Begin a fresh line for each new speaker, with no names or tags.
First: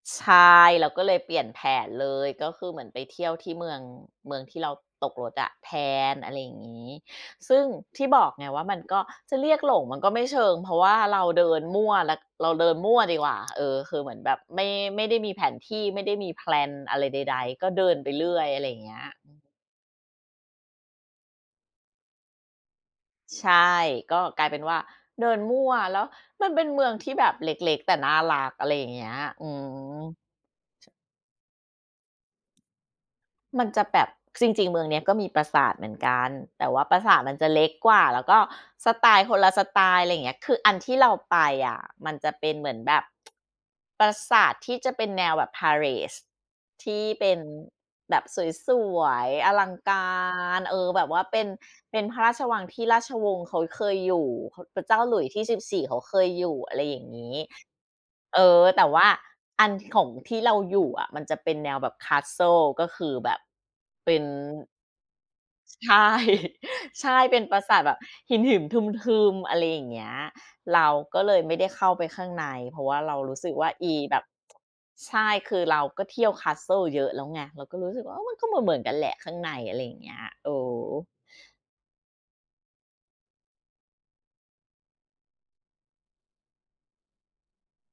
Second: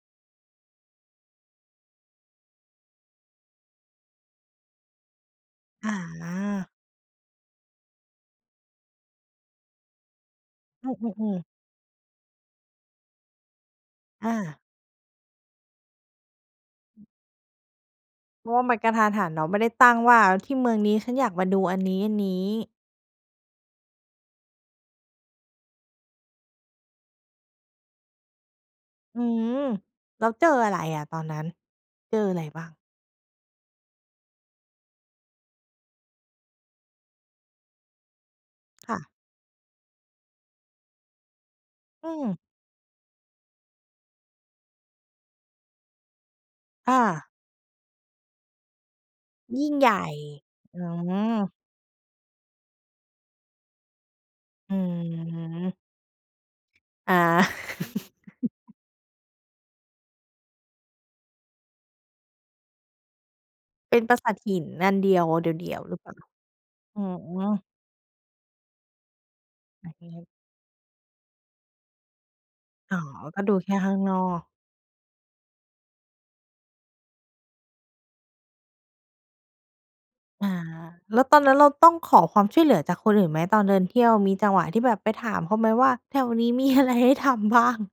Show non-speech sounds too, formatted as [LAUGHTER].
ใช่ เราก็เลยเปลี่ยนแผนเลย ก็คือเหมือนไปเที่ยวที่ เมือง เมืองที่เราตกรถอะแท
อ
น อะไรอย่าง
า
งี้ ซึ่งที่บอกไง ว่ามันก็จะเรียกหลง มันก็ไม่เชิง เพราะว
อื
่าเรา
อ
เ
ๆ
ด
ๆ
ินมั่ว ร เราเดินมั่วดีกว่า เออ คือเหมือน
อ
แบบ
า
ไม่ ไม่ได้มีแผนที่ ไม่ได้มีแพลนอะไร ใด ๆ ก็เดินไปเรื่อ
เพ
ย
ราะ
อ
ว
ะ
่
ไ
า
ร
มั
อย่
น
าง
กร
เง
ะ
ี้
ทั
ย
นหันเนาะ ไม่ได้ตั้งว่าที่เมืองนี้ ฉันอยากมาดูอันนี้ ๆ
ใช่ ก็กลายเป็นว่าเดินมั่ว แล้วมันเป็นเมืองที่แบบเล็ก ๆ แต่น่ารัก อะไรอย่างเงี้ย
อื
อื
ม
ม
แล้วเจออะไรอะ ตอนนั้น เจออะไรบ้าง?
มันจะแบบ จริง ๆ เมืองนี้ ก็มีปราสาทเหมือนกัน แต่ว่าปราสาทมันจะเล็กกว่า แล้วก็ส
ค่ะ
ไตล์คนละสไตล์ อะไรอย่างเงี้ย คืออันที่เราไปอะ
อ
ม
ื
ันจะ
ม
เป็นเหมือนแบบ [TSK] ปราสาทที่จะเป็นแนวแบบ Palace ท
อ
ี่
า
เป็นแบบสวย ๆ อ
ย
ล
ิ
ั
่ง
ง
ให
ก
ญ่
าร เอ
อื
อ แบบว่าเป็น
ม
เป็นพระราชวังที่ราชวงศ์เขาเคยอยู่
อื
พระเจ้าหลุยส์ที่ สิบ
ม
สี่ เขาเคยอยู่ อะไรอย่างงี้
อา
เออ
[CHUCKLES]
แต่ว่าอันของที่เราอยู่อะ มันจะเป็นแนวแบบ Castle ก็คือแบบ
เป็น
เป
ป
็
รา
น
สาทหินอันเดียวเดี่ยว ๆ
ใช
หรือเป
่
ล่า? อื
ใช่ เป็นปรา
ม
สาทแบบหิน หิม ทึม ๆ อะไรอย่างเงี้ย
[UNINTELLIGIBLE]
เราก็เลยไม่ได้เข้าไปข้างใน เพราะ
อ๋อ
เรารู
ก
้
็
สึ
ดู
กว
แ
่
ค
า
่
อ
ข้
ี
างน
แบ
อ
บ
ก
[TSK] ใช่ คือเราก็เที่ยว Castle เยอะแล้วไง เราก็รู้สึกว่า เออ มันก็เหมือน ๆ กันแหละข้างใน อะไรอย่างเงี้ย
อ
เอ
า
อ
แล้วตอนนั้นเราต้องขอความช่วยเหลือจากคนอื่นไหม ตอนเดินเที่ยวมีจังหวะที่แบบไปถามเขาไหม ว่าแถวนี้ มีอะไรให้ทำบ้าง?